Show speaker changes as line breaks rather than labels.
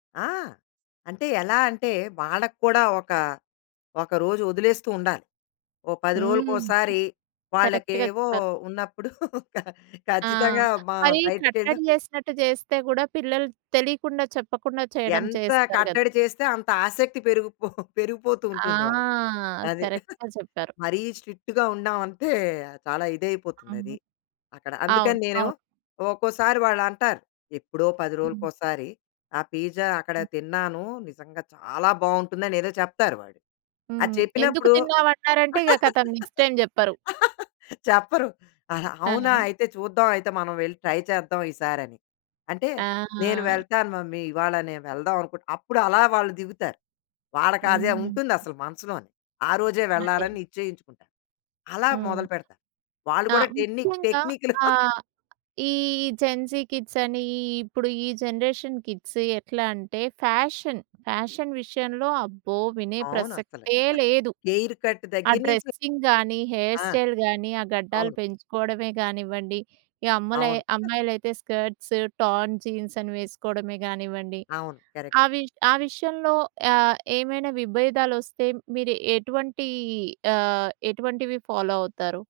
ఆ! అంటే ఎలా అంటే వాళ్ళకి కూడా ఒక, ఒకరోజు వదిలేస్తూ ఉండాలి. ఓ 10
హ్మ్.
రోజులకోసారి
కరెక్ట్‌గా
వాళ్ళకేవో
చెప్పారు.
ఉన్నప్పుడు ఖ
ఆ!
ఖచ్చితంగా మ
మరి
బయటికెళ్ళో
కట్టడి చేసినట్టు చేస్తే, కూడా పిల్లలు తెలియకుండా చెప్పకుండా చేయడం
ఎంత
చేస్తారు కదా!
కట్టడి చేస్తే అంత ఆసక్తి పెరిగిపో పెరిగిపోతూ
ఆ!
ఉంటుంది వాళ్ళకి. అది.
కరెక్ట్‌గా చెప్పారు.
మరీ స్ట్రిక్ట్‌గా ఉన్నామంటే చాలా ఇదైపోతుంది
అవును.
అది అక్కడ.
అవును.
అందుకని నేను
అవును.
ఒక్కోసారి వాళ్ళంటారు ఎప్పుడో 10
హ్మ్.
రోజులకోసారి. ఆ పిజ్జా అక్కడ
హ్మ్.
తిన్నాను. నిజంగా చాలా బాగుంటుందని ఏదో చెప్తారు వాళ్ళు. అది
హ్మ్. ఎందుకు
చెప్పినప్పుడు
తిన్నావన్నారంటే ఇగ కథం నెక్స్ట్ టైమ్ చెప్పరు.
చెప్పరు ఆహా! అవునా?
ఆ!
అయితే చూద్దాం అయితే మనం వెళ్ళి ట్రై చేద్దాం, ఈసారి అని. అంటే
ఆ!
నేను
ఆ!
వెళ్తాను మమ్మీ. ఇవాళ నేను వెళ్దామనుకుంటున్నా. అప్పుడు అలా వాళ్ళు దిగుతారు. వాళ్ళకది
హ్మ్.
ఉంటుంది అసలు మనసులోని. ఆ రోజే
అదే.
వెళ్ళాలని నిశ్చయించుకుంటారు. అలా
హ్మ్.
మొదలుపెడతారు. వాళ్ళు
ఆ!
కూడా టెన్ని
ముఖ్యంగా
టెక్నికులు
ఆహ్, ఈ జెన్‌జీ కిడ్స్ అని. ఇప్పుడు ఈ జనరేషన్ కిడ్స్ ఎట్లా అంటే ఫ్యాషన్, ఫ్యాషన్ విషయంలో అబ్బో! వినే
అవునసలు.
ప్రసక్తే లేదు!
హెయిర్ కట్
ఆ
దగ్గర నుంచి
డ్రెస్సింగ్ గానీ, హెయిర్
ఆ!
స్టైల్ గానీ, ఆ గడ్డాలు
అవును.
పెంచుకోవడమే గానివ్వండి. ఈ అమ్మలే
అవును.
అమ్మాయిలైతే స్కర్ట్స్, టార్న్ జీన్స్ అని వేసుకోవడమే గానివ్వండి.
అవును. కరెక్ట్.
అవి ఆ విషయంలో ఆహ్, ఏమైనా విభేదాలొస్తే మీరెటువంటి ఆహ్, ఎటువంటివి ఫాలో అవుతారు?